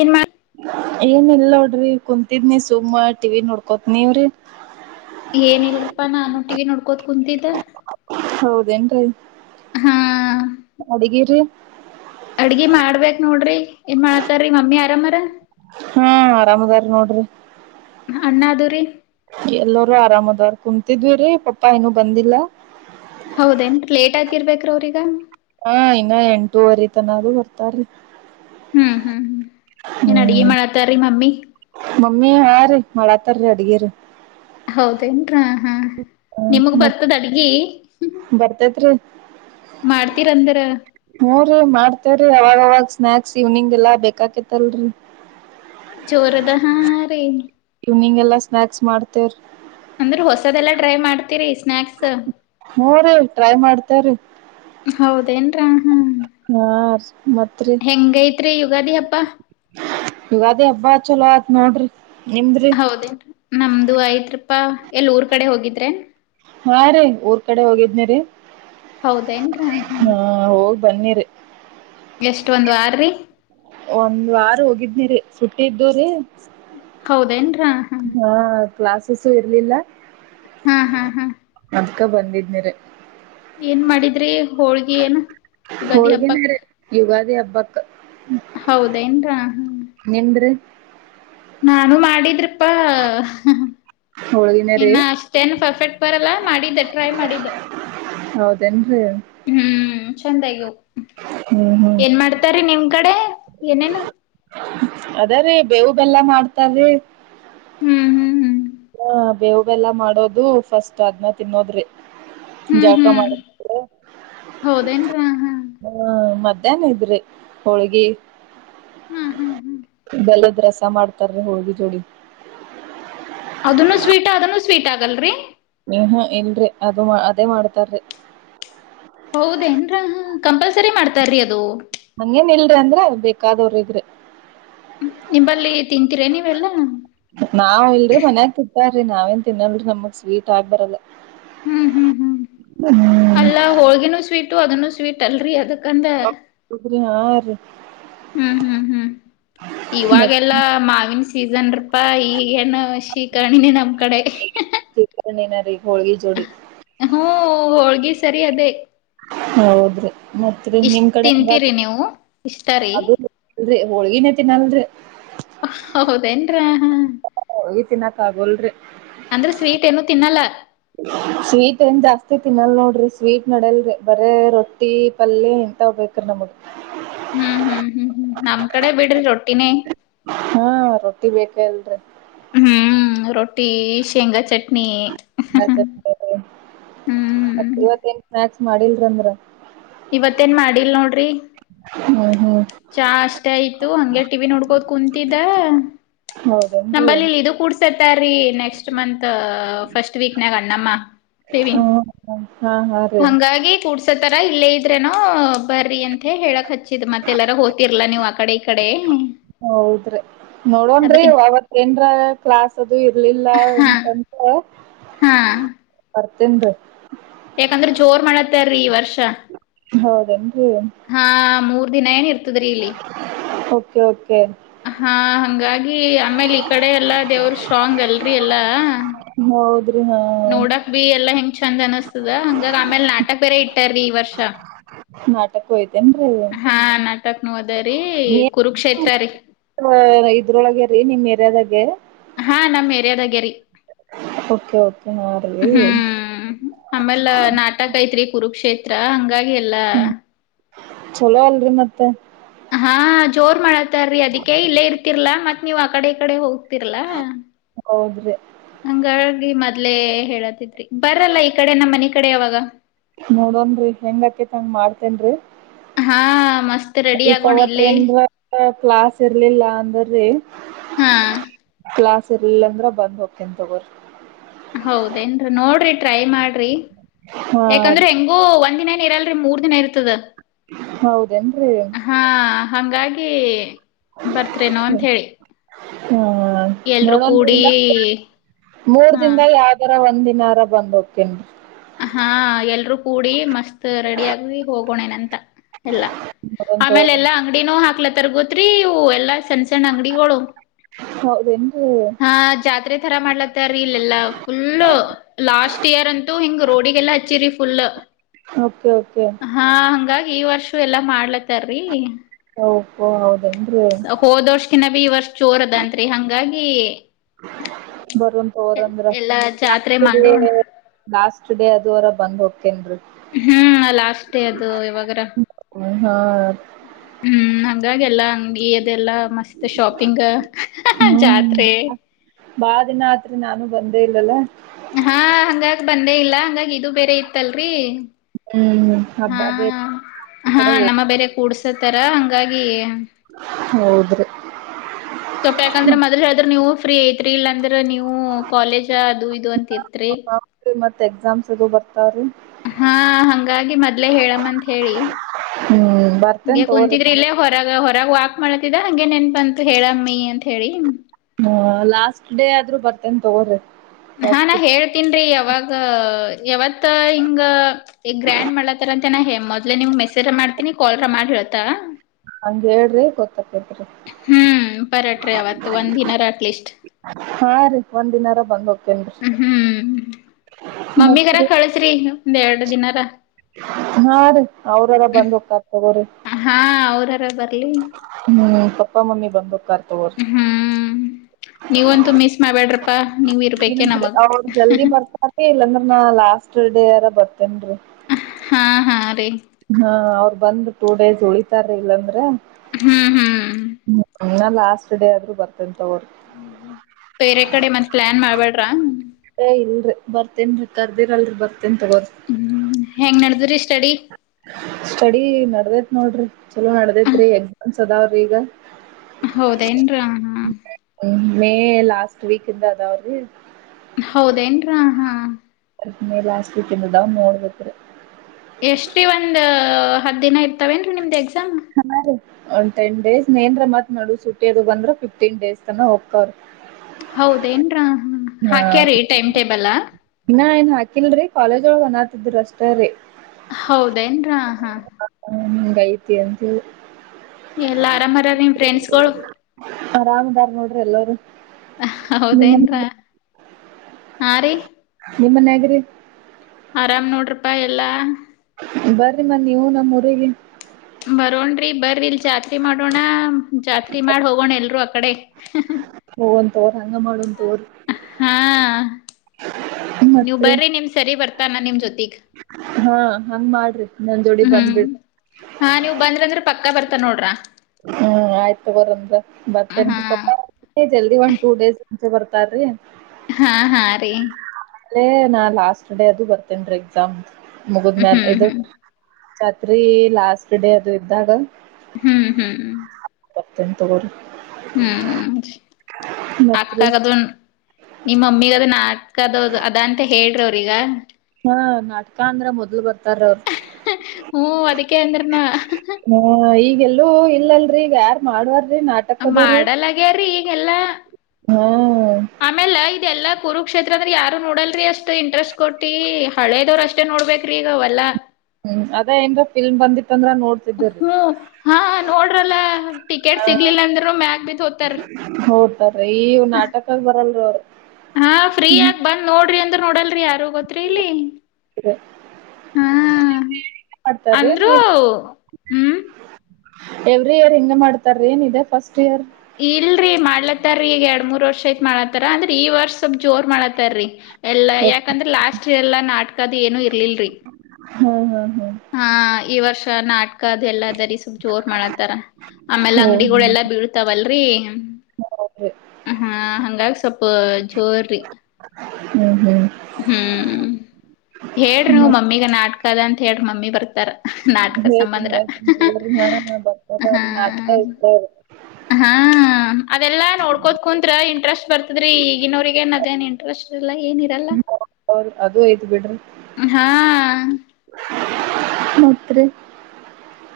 N ಮಾಡ ಏನ್ ಇಲ್ಲ ನೋಡ್ರಿ ಕುಂತಿದ್ನಿ ಸುಮ್ ಟಿವ ನೋಡ್ಕೋತ್ ನೀವ್ರಿ ಏನಿಲ್ಲಪ್ಪಾ ನಾನು ಟಿವಿ ನೋಡ್ಕೋತ ಕುಂತಿದ್ದ ಹೌದೇನ್ರಿೀ ಹಾ ಅಡಗಿರಿ ಅಡ್ಗಿ ಮಾಡ್ಬೇಕ್ ನೋಡ್ರಿ ಏನ್ ಮಾಡ್ತಾರೀ ಮಮ್ಮಿ ಆರಾಮರ ಹ್ಮ್ ಆರಾಮದಾರ ನೋಡ್ರಿ ಅಣ್ಣಾದೂರಿ ಎಲ್ಲರೂ ಆರಾಮದಾರ್ ಕುಂತಿದ್ವಿ ರೀ ಪಾಪ್ಪಾ ಏನು ಬಂದಿಲ್ಲ ಯಾಕ ಇರ್ಬೇಕ್ರ ಅವ್ರಗ ಹಾ ಇನ್ನ ಎಂಟೂವರೆ ತನದುೂ ಬರ್ತಾರೀ ಹ್ಮ್ ಹ್ಮ್ ಹ್ಮ್ ಏನ ಅಡಿಗೆ ಮಳ ತಾರಿ ಮಮ್ಮಿ ಮಳ ತರ ಅಡಿಗೆರ ಹೌದೇನ್ರ ಹಾ ನಿಮಗ್ ಮತ್ ಬರ್ತದ ಅಡ್ಗಿ ಮಾಡ್ತೀರಂದ್ರ ನೋ್ರೀ ಮಾಡ್ತೇರಿೀ ಅವಾಗ ವಾಗ ಸ್ನಾಕ್ಸ್ ಇವ್ನಿಂಗ್ ಎಲ್ಲಾ ಬೇಕಾಕತ್ತಲ್ರರಿ ಜೋರದ ಹಾ ಹ ರೀ ಸ್ನಾಯಾಕ್ಸ್ ಮಾಡ್ತೇವ ಅಂದ್ರ ಹೊಸದೆಲ್ಲ ಟ್ರೈ ಮಾಡ್ತೀರಿ ಇಷ್ಟ ಹೋ್ರೀ ಟ್ರೈ ಮಾಡ್ತೇಾರೀ ಹೌದೇನ್ರ ಹ್ಮ ಮತ್ತರಿ ಯುಗಾದಿ ಹಬ್ಬ ಯುಗ ಅದೇ ಹಬ್ಬ ಚಲೋ ಆಯತ್ ನೋಡ್ರಿ ಎಮ್ರಿ ಹೌದೇನ್ರಿ ನಮ್ದು ಐ್ತ್ ರಪಾ ಎಲ್ ಊರ್ ಕಡೆ ಹೋಗಿದ್ರೆ ಹಾ ರೀ ಊರ್ ಕಡೆ ಹೋಗಿದ್ನಿರಿ ಹೌದೇನ್ರ ಹ್ಮ ಬನ್ನಿರು ಎಷ್ಟ ಒಂದು ಆಾರೀ ಒಂದ್ ವಾರ ಹೋಗಿದ್ನಿರಿ ಸುಟ್ಟ ಇದ್ದು್ರೀ ಹೌದೇನ್ರ ಹ ಕ್ಲಾಸಸ್ಸು ಇರಲಿಲ್ಲ ಹಾ ಹಾ ಹಾ ಅದ್ಕ ಬಂದಿದನಿರ ಏನ್ ಮಾಡಿದ್ರಿ ಹೋಳ್ಗಿ ಏನು ಯುಗಾದಿ ಹೋಳ್ಗಿನಾರ ಯುಗಾದಿ ಹಬ್ಬಕ್ ಹೌದೇನ್್ರ ಹ್ಮ ನಿಮ್ದ್ರಿ ನಾನು ಮಾಡಿದ್ರಿಪ್ಪಾ ಹೋಳ್ಗಿನೇ ರೀ ಇನ್ನ ಅಷ್ಟೇನು ಪರ್ಫೆಕ್ಟ್ ಬರಲ್ಲ ಮಾಡಿದ್ದೆ ಟ್ರೈ ಮಾಡಿದ್ದ ರೆಂದು ಹ್ಮ್ ಚಂದಾಗ್ಯಾವು ಏನ್ ಮಾಡ್ತಾರಿ ನಿಮ್ ಕಡೆ ಏನೇನು ಅದೇರೀ ಬೇವು ಬೆಲ್ಲ ಮಾಡ್ತಾರೀ ಹ್ಮ್ ಹ್ಮ್ ಹ್ಮ್ ಹ್ಮ ಬೇವು ಬೆಲ್ಲಾ ಮಾಡೋದು ಫಸ್ಟ್ ಅದ್ನ ತಿನ್ನೋದ್ರಿ ಹ್ಮ್ ಜಳಕ ಹ್ಮ್ ಮಾಡ ಹೌದೇನ್ರಿ ಹ್ಮ ಹ್ಮ ಮಧ್ಯಾಹ್ನ ಇದ್ರಿ ಹೋಳ್ಗಿ ಹ್ಮ್ ಹ್ಮ್ ಹ್ಮ್ ಬೆಲ್ಲದ ರಸ್ ಮಾಡ್ತಾರಿ ಹೋಳಿಗಿ ಜೋಡಿ ಅದನ್ನು ಸ್ವೀಟ್ ಅದನು ಸ್ವೀಟ್ ಆಗಲ್ರಿ ಏನ್ನೊ ಇಲ್ರಿ ಅದು ಅದೇ ಮಾಡ್ತಾರ್ರಿ ಹೌದೇ ನ್ರ ಕಂಪಲ್ಸರಿ ಮಾಡ್ತಾರಿ ಅದು ಹಂಗೇನ್ ಇಲ್ರಿ ಅಂದ್ರ ಬೇಕಾದವ್ರ್ ಇದ್ದರೆ ನಿಂಬಲ್ಲಿ ತಿಂತೀರೆನ ನೀವೆಲ್ಲಾ ನಾವ ಇಲ್ರರಿ ಮನ್ಯಾಗ ತಿಂತ್ತಾರಿ ನಾವೇನ್ ತಿನ್ನಲ್ರಿ ನಮಗ್ ಸ್ವೀಟ್ ಆಗ್ ಬರಲ್ಲ ಹ್ಮ್ ಹ್ಮ್ ಹ್ಮ್ ಅಲ್ಲಾ ಹೋಳ್ಗಿನೂ ಸ್ವೀಟು ಅದನ್ನು ಸ್ವೀಟ್ ಅಲ್ರಿ ಅದ ಕಂದೆ ಹೌದ್ರಿ ಹಾ ರೀ ಹ್ಮ್ [inaudible] ಇವಾಗೆಲ್ಲಾ ಮಾವಿನ ಸೀಸನ್ ರಪಾ ಈಗ ಏನು ಶಿಕರಣಿನಿನೆ ನಮ್ ಕಡೆ ನ ರೀಗ ಹೋಳಗಿ ಜೋಡಿ ಹ್ಮ್ ಹೋಳ್ಗಿ ಸರಿ ಅದೇ ಹೌದ್ರಿ ಮತ್ರಿ ಇಷ್ಟ್ ನಿಮ್ ಕಡೆ ಹಂಗ ತಿಂತೀರಿ ನೀವು ಇಷ್ಟ ರೀ ಹೋಳ್ಗಿನೇ ತಿನ್ನಲ್ರಿ ಹೌದೇನ್ರ ಹ ತಿನಕ ಆಗಲರಿ ಅಂದ್ರೆ ಸ್ವೀಟ್ ಏನು ತಿನ್ನಲ್ಲ ಸ್ವೀಟ್ಂತಾ ತಿ ತಿನ್ನಲ್ ನೋಡ್ರಿ ಸ್ವೀಟ್ ನಡಲ್ರಿ ಬರೇ ರೊಟ್ಟಿ ಪಲ್ಯ ಇಂತ ಬೇಕ ರೀ ನಮಗ [inaudible] [inaudible] ಹ್ಮ್ ಹ್ಮ್ ಹ್ಮ್ ನಮ್ ಕಡೆ ಬಿಡ್ರಿ ರೊಟ್ಟಿನೇ ಹಾ ರೊಟ್ಟಿ ಬೇಕೆ ಅಲ್ರಿ ಹ್ಮ್ ರೋಟಿ ಶೇಂಗಾ ಚಟ್ನಿ ಮತ್ತ ಹ್ಮ್ ಇವತ್ತೇನ್ ಸ್ನಾಯಕ್ಸ್ ಮಾಡಿಲ್ರಂದ್ರ ಇವತ್ತ ಏನ್ ಮಾಡಿಲ್ ನೋಡ್ರಿ ಹ್ಮ್ ಹ್ಮ್ ಚಾ ಅಷ್ಟೇ ಆಯ್ತು ಹಂಗೆ ಟಿವಿ ನೋಡ್ಕೋದ ಕುಂತಿದ್ದ್ ಹೌದೇನ್ರಿ ನಂಬಲ್ಲಿ ಇದು ಕೂಡ್ಸತ್ತಾರೀ ನೆಕ್ಸ್ಟ್ ಮಂತ್ ಫಸ್ಟ್ ವಿಕನ್ಯಾಗ ಹ್ಮ್ ಹಾ ಹಾ ರೀ ಹಂಗಾಗಿ ಕೊಡಸ ಸಥರ ಇಲ್ಲೇ ಇದ್ರೆನೋ ಬರ್ರಿ ಅಂತ ಹೇಳಕ್ ಹಚ್ಚಿದ ಮತ್ತೆಲ್ಲಾರೂ ಓ್ತರ್ಲ ನೀವು ಆ ಕಡೆ ಕಡೆ ಹೌದ್ರಿ ನೋಡನರಿ ಅದಕ್ ಅವತೆನ್ರ ಕ್ಲಾಸ್ ಅದು ಇ ಆಗ್ಲಿಲ್ಲ ಹಾ ಅಂತಂತ ಹಾ ತಿನ್ನರಿ ಯಾಕಂದ್ರ ಜೋರ್ ಮಾಡತ್ತಾರೀ ಈ ವರ್ಷ ಹೌದೇನ್ರಿ ಹಾ ಮೂರ್ ದಿನ ಏನ ಇರ್ತದ್ರೀ ಇಲ್ಲಿ ಓಕೆ ಓಕೆ ಹಾ ಹಂಗಾಗಿ ಆಮೇಲೆ ಈ ಕಡೆ ಎಲ್ಲಾ ದೇವ್ರ ಸ್ಟ್ರಾಂಗ್ ಅಲ್ರಿ ಎಲ್ಲಾ ಹ್ಮ ಹೌದ್ರಿ ನಾ ನೋಡಕ್ ಬಿ ಎಲ್ಲಾ ಹೆಂಗ ಚಂದ ಅನಸ್ತದ ಹಂಗಾಗ ಆಮೇಲ್ ನಾಟಕ ಬೇರೆ ಇಟ್ಟಾರೀ ಈ ವರ್ಷ ನಾಟಕ್ಕು ಐತೇನ್ರಿ ಹಾ ನಾಟಕ್ನು ಅದರಿ ಕುರುಕ್ಷೇತ್ರ ರೀ ಹ ಇದ್ರೊಳಗೆ ರೀ ನಿಮ್ ಎರ್ಯದಾಗೆ ಹಾ ನಮ್ ಏರಿಯಾದಾಗರಿ ಹಾ ರೀ ಹ್ಮ್ ಆಮೇಲೆ ನಾಟಕ ಐತ್ರಿ ಕುರುಕ್ಷೇತ್ರ ಹಂಗ ಹಾಗಲ್ಲ ಚಲೋ ಅಲ್ರಿ ಮತ್ತೆ ಹಾ ಜೋರ್ ಮಾಡತ್ತಾರೀ ಅದಕ್ಕೆ ಇಲ್ಲೇ ಇರ್ತಿರ್ಲಾ ಮತ್ ನೀವ್ ಆ ಕಡೆ ಈ ಕಡೆ ಹೋಗ ಹೌದ್ರಿ ಹಂಗಾಗಿ ಮೊದ್ಲೇ ಹೇಳ ಬರಲ್ಲ ಈ ಕಡೆ ನಮ್ಮ್ ಮನೆ ಕಡೆ ಯಾವಾಗ ನೋಡನ್ರಿ ಹೆಂಗ ಆಕೇತ್ಂಗ ಹಾ ಮಸ್ತ್ ರೆಡಿ ಮಾಡ್ತೇನ್ರರಿ ಆಗೋಣ ಇಲ್ಲೇ ಪವತ್ಂದ್ರ ಕ್ಲಾಸ್ ಇರ್ಲಿಲ್ಲ ಅಂದ್ರಿ ಹಾ ಕ್ಲಾಸ್ ಇಲ್ಲಂದ್ರೆ ಬಂದು ಹೋಗ್ತೀನಿ ತೊಗೋರಿ ಟ್ರ ಮಾಡ್ರಿ ಹಾ ಯಾಕಂದ್ರೆ ಹೆಂಗು ಒಂದ್ ದಿನ ಇರಲ್ರಿ ಮೂರ್ ದಿನ ಇರ್ತದ ಹೌದೇನ್ರಿ ಹಾಗ ಬರ್ತೇನೋ ಅಂತ ಹೇಳಿ ಹ್ಮ ಎಲ್ರೂ ನೋಡ ಕೂಡಿ ಮೂರ್ ಹಾ ದಿಂದ ಯಾವ್ದರ ಒಂದ ದಿನಾರ ಬಂದ್ ಕೇನ್ ಹಾ ಎಲ್ರುೂ ಕೂಡಿ ಮಸ್ತ್ ರೆಡಿ ಆಗ ಹೋಗೋಣೇನಂತ ಎಲ್ಲ ಬರೋನ್ ಆಮೇಲೆ ತಗೋರಿ ಎಲ್ಲಾ ಅಂಗಡಿನೂ ಹಾಕ್ಲ ತರ್ಗೋತ್ರಿ ಹೂ ಎಲ್ಲಾ ಸೆಣಸಣ್ಣ ಅಂಗಡಿ ಕೊಳೋ ಅಂದು ಹಾ ಜಾತ್ರೆ ತರ ಮಾಡ್ಲತ್ತರಿ ಇಲ್ಲೆಲ್ಲಾ ಫುಲ್ ಲಾಸ್ಟ್ ಇಯರ್ ಅಂತೂ ಹಿಂಗ ರಿಗೆಲ್ಲ ಹಚ್ಚಿು ಹ ಹರ್ ಎಲ್ಲಾ ಮಾಡ್ಲತಾರೀ ಓಹೋ ಹೌದೇನ್ರಿ ಹೋದವಷಕಿನ ಬಿ ಈ ವರ್ಷ ಜೋರದಂರಿ ಹಂಗಾಗಿ ಬರನ್ ತೋರ್ಂದ್ರ ಎಲ್ಲಾ ಜಾತ್ರೆ ಮಾಡೋಣ ಜಾಸ್ಸ್ ಎುಡೇ ಅದ ಅವರ ಬ್ ಹೋಗ್ತೇನ್ ಹ್ಮ್ ಲ ಅಷ್ಟೇ ಅದು ಇವಾಗ್ರ ಹಾ ಹ್ಮ್ ಇದಾಗಲ್ಲಾ ಅಂಗಡಿ ಅದೆಲ್ಲಾ ಮಸ್ತ್ ಶಾಪಿಂಗ್ ಜಾತ್ರೆ ಬಾಳ ದಿನ ಆತ್ರಿ ನಾನು ಬಂದೇ ಇಲ್ಲಲ್ಲ ಹಾ ಹಂಗಾಗ ಬಂದೇ ಇಲ್ಲ ಹಂಗಾಗಿ ಇದು ಬೇರೆ ಇತ್ತಲ್ರಿ ಹ್ಮ್ ಹಬ್ಬ ಹಾ ಬೇರೆ ಕಡೆ ಹೋಗ ತರ ಹಂಗಾಗಿ ಹೌದ್ರಿ ಸ್ವಪಾಕಂದ್ರೆ ಮೊದಲ್ ಹೇಳ್ರ ನೀವು ಫ್ರೀ ಐತ್ರಿ ಇಲ್ಲಾಂದ್ರೆ ನೀವು ಕಾಲೇಜ ಅದು ಇದು ಅಂತ ಇತ್ರಿ ಸದು ಬರ್ತ ರೀ ಹಾ ಹಂಗಾಗಿ ಮೊದ್ಲೆೇ ಹೇಳಮ್ಮ ಅಂತ ಹೇಳಿ ಹ್ಮ್ ಹಗೆ ಬರ್ತೇನ್ ತಗೋರಿ ಕುಂತಿದ್ರ ನಾನ್ ಇಲ್ಲೇ ಹೊರಗ ಹೊರಾಗ ವಾಕ್ ಮಾಡ್ತಿದ ಹಂಗೆ ನೆನ್ ಅಂತ ಹೇಳಮ್ಮಿ ಅಂತ ಹೇಳಿ ಹ್ಮ ಲಾಸ್ಟ್ ಡೇ ಆದ್ರೂ ಬರ್ತೆೇನ್ ತಗೋರಿ ಹಾ ನಾ ಹೇಳ್ತನ್ ಯಾವಾಗ ಯಾವತ್ತ ಹಿಂಗ ಈಗ ಗ್ರ್ಯಾಂಡ್ ಮಾಡಲತಾರ ಅಂತನ ಹೆ ಮೊದ್ಲೆ ನಿವ್ ಮೆಸೇಜ ಮಾಡ್ತೀನಿ ಕಾಲ್ರ ಮಾಡ್ ಹೇಳಳ್ತಾ ಹಂಗ ಹೇಳ್ರಿ ಗೊತ್ತಕ್ಕತ್ ಪರಟ್ರೀ ಅವವತ್ತು ಒಂದ ದಿನ ಅಟ್ಲೀಸ್ಟ್ ಹಾ ರೀ ಒಂದ್ ದಿನಾರ ಬಂದ್ ಹೋಗ್ತೇನ್ ಹ್ಮ್ ಮಮ್ಮಿಗರ ಕಳಸ್ರಿ ಒಂದ್ ಎರಡ್ ದಿನಾರ ಹಾ ರೀ ಅವ್ರಲ್ಲ ಬಂದ್ ಒಕ್ಕತೋಗೋದು ಹಾ ಅವ್ರಾರ ಬರ ಹ್ಮ್ ಪಾಪಾ ಮಮ್ಮಿ ಬಂಬೂಕ ತರ್ ಹ್ಮ್ ನೀವಂತೂ ಮಿಸ್ ಮಾಡ್ಬೇಡ್ರಪ್ಪಾ ನೀವ್ ನಿ ಇರ್ಬೇಕೆ ನಮಗ್ ಅವರು ಜಲ್ದಿ ಬರ್ತಾತಿ ಇಲ್ಲಾಂದ್ರೆ ನಾ ಲಾಸ್ಟ್ ಡೇ ಯಾರ ಬರ್ತೇನ್ೀ ಹಾ ಹಾ ರೀ ಹಾ ಅವ್ರ ಬಂದ್ ಟೂ ಡೇಸ್ ಉಳಿತಾರ ಇಲ್ಲಾಂದ್ರೆ ಹ್ಮ್ ಹ್ಮ್ ಹ ಲಾಸ್ಟ್ ಡೇ ಆದ್ರರು ಬರ್ತಿ ಹ್ಮ್ ಬೇರೆ ಕಡೆ ಮತ್ತತ್ ಪ್ಲಾನ್ ಮಾಡ್ಬೇಡ್ರ ಇಲ್ರರಿ ಬರ್ತೇನ್ ಕರ್ದಿರ್ಲ್ರಿ ಬರ್ ಹ್ಮ್ ಹೆಂಗ್ ನಡ್ದ್ರಿ ಸ್ಟಡಿ ಸ್ಟಡಿ ನಡದೇತ್ ನೋಡ್ರಿ ಚಲೋ ನಡದೇತ್ ರರಿ ಎಕ್ಸಾಮ್ಸ್ ಅದಾವ್ರೀ ಈಗ ಹೌದ ನ್ರ ಹ ಮೇ ಲಾಸ್ಟ್ ವೀಕ್ಂದ ಅವ ಅವ್ರ ಹೌದೇನ್ರ ಹಾ ಅದ ಮೇಲೆ ಆಾಸ್ತಿ ತಿಂದದಾ ನೋಡ್ಬೇಕ್ರೆ ಎಷ್ಟೇ ಒಂದ್ ಹತ್ತು ದಿನ ಇರ್ತವೇನ್ರಿ ನಿಮ್ದ ಎಕ್ಸಾಮ್ ಹಾ ರ ಒಂದ ಟೆನ್ ಡೇಸ್ ನೇನ್ರ ಮತ್ ನೋ ಸುಟ್ಟಿಯದು ಬಂದ್ರ ಫಿಫ್ಟೀನ್ ಡೇಸ್ ತನ ಹೋಗಕ್ಕವ್ರಿ [inaudible] ಹೌದೇಏನ್ರ ಹಾಕ್ಯಾರೀ ಟೈಮ್ ಟೇಬಲ್ ಇನ್ನ ಏನ್ ಹಾಕಿಲ್ರಿ ಕಾಲೇಜ್ ಒಳ ಅಂದತಿದ್ರು ಅಷ್ಟ ರೀ ಹೌದೇನ್ರಾ ಹಾ ಹ್ಮ್ ಕೈತ್ತಿ ಅಂತ ಎಲ್ಲಾ ಆರಾಮರ ನಿಮ್ ಫ್ರೆಂಡ್ಸ್ಗಳು ಆರಾಮದಾರ್ ನೋಡ್ರಿ ಎಲ್ಲರುೂ ಹೌದೇನ್ರ ಆ ರೀ ನಿಮ್ಮನ್ಯಗ್ರಿ ಆರಾಮ್ ನೋಡ್ರಪ್ಪಾ ಎಲ್ಲ ಬನ್ರರಿ ಮ ನೀವು ನಮ್ಮೂಊರಿಗೆ ಬರೋನ್್ರಿ ಬರಲ್ ಜಾತ್ರಿ ಮಾಡೋಣ ಜಾತ್ರಿ ಮಾಡ ಹೋಗೋಣ ಎಲ್ರುೂ ಅಕಡೆ ಅವ [inaudible] ಹಾ ನೀವು ಮತ್ರಿ ಬರ್ರಿ ನಿಮ್ ಸರಿ ಬರ್ತಾನ ನಿಮ ಜೊತಿಗ್ ಹಾ ಹಂಗ್ ಮಾಡ್ರಿ ನಂದೋಡಿ ಬಂದ್ ಹ್ಮ್ ಬಿಿಡ್ [inaudible] ಹಾ ನೀವ್ ಬಂದ್ರಂದ್ರ ಪಕ್ಕ ಬರ್ತಾ ನೋಡ್ರ ಹ್ಮ್ ಆಯ್ತ ತಗೋರಂದ್ರ ಬತ್ತಂ ಹಾ ಪ ಜಲ್ದಿ ಒಂದ ಟೂ ಡೇಸ್ ಮುಂಚೆ ಬರ್ತಾರ್ರಿ ಹಾ ಹಾ ರೀ ಲೇ ನಾ ಲಾಸ್ಟ್ ಡೇ ಅದು ಬರ್ತೇನ್ ರೀ ಎಕ್ಸಾಮ್ ಮುಗಿದ ಮೇಾಲ ಹ್ಮ್ ಇದು ಹ್ಮ್ ಖಾತ್ರಿ ಲಾಸ್ಟ್ ಡೇ ಅದು ಇದ್ದಾಗ ಹ್ಮ್ ಹ್ಮ್್ಮ ಅತ್ಯಂತ ಗರು ಹ್ಮ್ ಮತ್ರಿ ಅಕ್ಕಾ ಕದ ನೀ ಮಮ್ಮಿ ಕದ ನ ದೌದು ಅದ ಅಂತ ಹೇಳ್ರಿ ಅವ್ರೀಗ ಹ ನಾಕ ಅಂದ್ರ ಮೊದ್ಲು ಬರ್ತ [inaudible] ಹ್ಮ ಅದಕ್ಕೆ ಅಂದ್ರನ ಹ ಈಗೆಲ್ಲ ಇಲ್ಲಲ್ರಿಗ ಯಾರಾರ್ ಮಾಡುವಾರ ಮಾಡಲಗ್ಯಾರಿೀ ಈಗೆಲ್ಲಾ ಹಾ ಆಮೇಲೆ ಇದೆಲ್ಲಾ ಕುರುಕ್ಷೇತ್ರ ಅಂದ್ರ ಯಾರು ನೋಡಲ್ರಿ ಅಷ್ಟ್ ಇಂಟ್ರೆಸ್ಟ್ ಕೊಟ್ಟಿ ಹಳೇದವ್ರ ಅಷ್ಟೇ ನೋಡ್ಬೇ್ರಿಗ ಅವಲ್ಲ ಹ್ಮ್ ಅದೇ ಏನ್ಫಿಲ್ಮ್ ಬಂದಿ ಹ್ಮ್ ಹಾ ನೋಡ್ರಲ್ಲ ಟಿಕೆಟ್ ಸಿಗ್ಲಿಲ್ಲ ಅಂದ್ರ ಮ್ಯಾಗ ಬಿತ್ ಹೋತಾರ ಹೋತಾರ ಈ ನಾಟಕಾಗ ಬರಲ್ರೀ ಅವ್ರ ಹಾ ಫ್ರೀ ಆಗ ಬಂದ್ ನೋಡ್ರಿ ಅಂದ್ರ ನೋಡಲ್ರಿ ಯಾರು ಗೊತ್ರಿಇಲ್ಲಿ ಹ್ಮ್ ಮಾಡ್ತಾರೇನ್ ಅಂದ್ರರು ಹ್ಮ್ ಎವ್ರಿ ಇಯರ್ ಹಿಂಗ ಮಾಡ್ತಾರ ಏನ್ ಇದೆ ಫಸ್ಟ್ ಇಯರ್ ಇಲ್ರರಿ ಮಾಡ್ಲತ್ತಾರೀ ಈಗ ಎರಡ್ ಮೂರ್ ವರ್ಷ ಐತ್ ಮಾಡ್ಲತ್ತಾರ ಅಂದ್ರ ಈ ವರ್ಷ ಸವಪ್ ಜೋರ್ ಮಾಡತ್ತಾರೀ ಎಲ್ಲಾ ಹಾ ಯಾಕಂದ್ರೆ ಲಾಸ್ಟ್ ಎಲ್ಲಾ ನಾಟಕದ ಏನು ಇರ್ಲಿಲ್ರರಿ ಹಾಂ ಹಾ ಹಾ ಈ ವರ್ಷ ನಾಟಕ ಅದು ಎಲ್ಲದ ಜೋರ್ ಮಾಡತ್ತಾರ ಆಮೇಲೆ ಹೋ ಅಂಗಡಿಗಳೆಲ್ಲ ಬೀಳ್ತಾವಲ್ಲ ರಿ ಹೌದ್ರಿ ಹ ಹಂಗಾಗಿ ಸ್ವಪ ಜೋರ್ರಿ ಹ್ಮ್ ಹ್ಮ್ ಹ್ಮ್ ಹೇಳ್ರಿ ನೀ ಮತ್ ಮಮ್ಮಿಗ ನಾಟಕ ಅದ ಅಂತ ಹೇಳ್ರಿ ಮಮ್ಮಿ ಬರ್ತಾರ ನಾಟಕ ಹೇಳ್ರಿ ಸಂಬಂಧರ ಹೇಳ್ತೇನ್ ತಗೋರಿ ಹಾ ಬರ್ತಾರ ಹ್ಮ ಅವ್ರಿ ನಾಟಕ ಇರ್ತವ್ರಿ. ಹಾ ಅದೆಲ್ಲಾ ನೋಡ್ಕೋದ ಕುಂತ್ರ ಇ ಇಂಟ್ರೆಸ್ಟ್ ಬರ್ತದ್ರೀ ಈಗಿನವರಿಗೆಗಏ ಅದೇನ್ಂಟ್ರೆಸ್ಟ್ ಇಲ್ಲ ಏರಲ್ಲ ಹೌರ ಅದು ಐ್ ಬಿಡ್ರಿ ಹಾ ಮಾತ್ ರೀ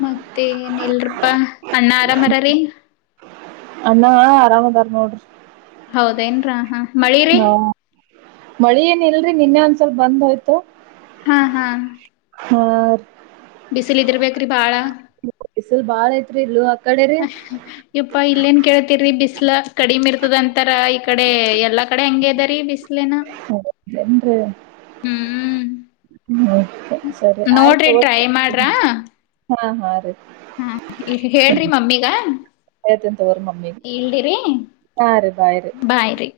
ಮತ್ತೆ ನಿಲ್ರಪ್ಪಾ ಅಣ್ಣ ಆರಾಮರ ರೀ ಅಣ್ಣ ಆರಾಮ ತಾರಮಡ ಹೌದೇನ್ರ ಹಾ ಮಳಿರಿ ಮಳಿ ಏನ ಇಲ್ರಿ ನಿನ್ನೆ ಒಂದ್ ಸ್ವಲ್ಪ ಬಂದ್ ಹಯ್ತು ಹಾ ಹಾ ಆ ಬಿಸಿಲು ಇದರ್ಬೇಕು ರೀ ಭಾಳ ವಯಸಲ್ ಬಾಳ ಐತ್ರಿ ಇಲ್ಲ ಇಪ್ಪಾ ಇಲ್ಲೇನ್ ಕೇಳತಿರಿ ಬಿಸ್ ಬಿಸ್ಲ ಕಡಿಮೆ ಇರ್ತದ ಅಂತರ ಈ ಕಡೆ ಎಲ್ಲಾ ಕಡೆ ಹಂಗಗೆ ಅದಾರಿೀ ಬಿಸ್ಲನ ಂತ ಹ್ಮ್ ಹೆ ಸರಿ ನೋಡ್ರಿ ಆಯ್ತು ಟ್ರೈ ಮಾಡ್ರ ಹಾ ಹಾ ರೀ ಹಾ ಹೇಳ್ರಿ ಮಮ್ಮಿಗ ದ ತೋರು ಮಮ್ಮಿ ಇಲ್ದಿರಿ ಹ ರ ಬಾಯರು ಬಾಯ್ರಿ.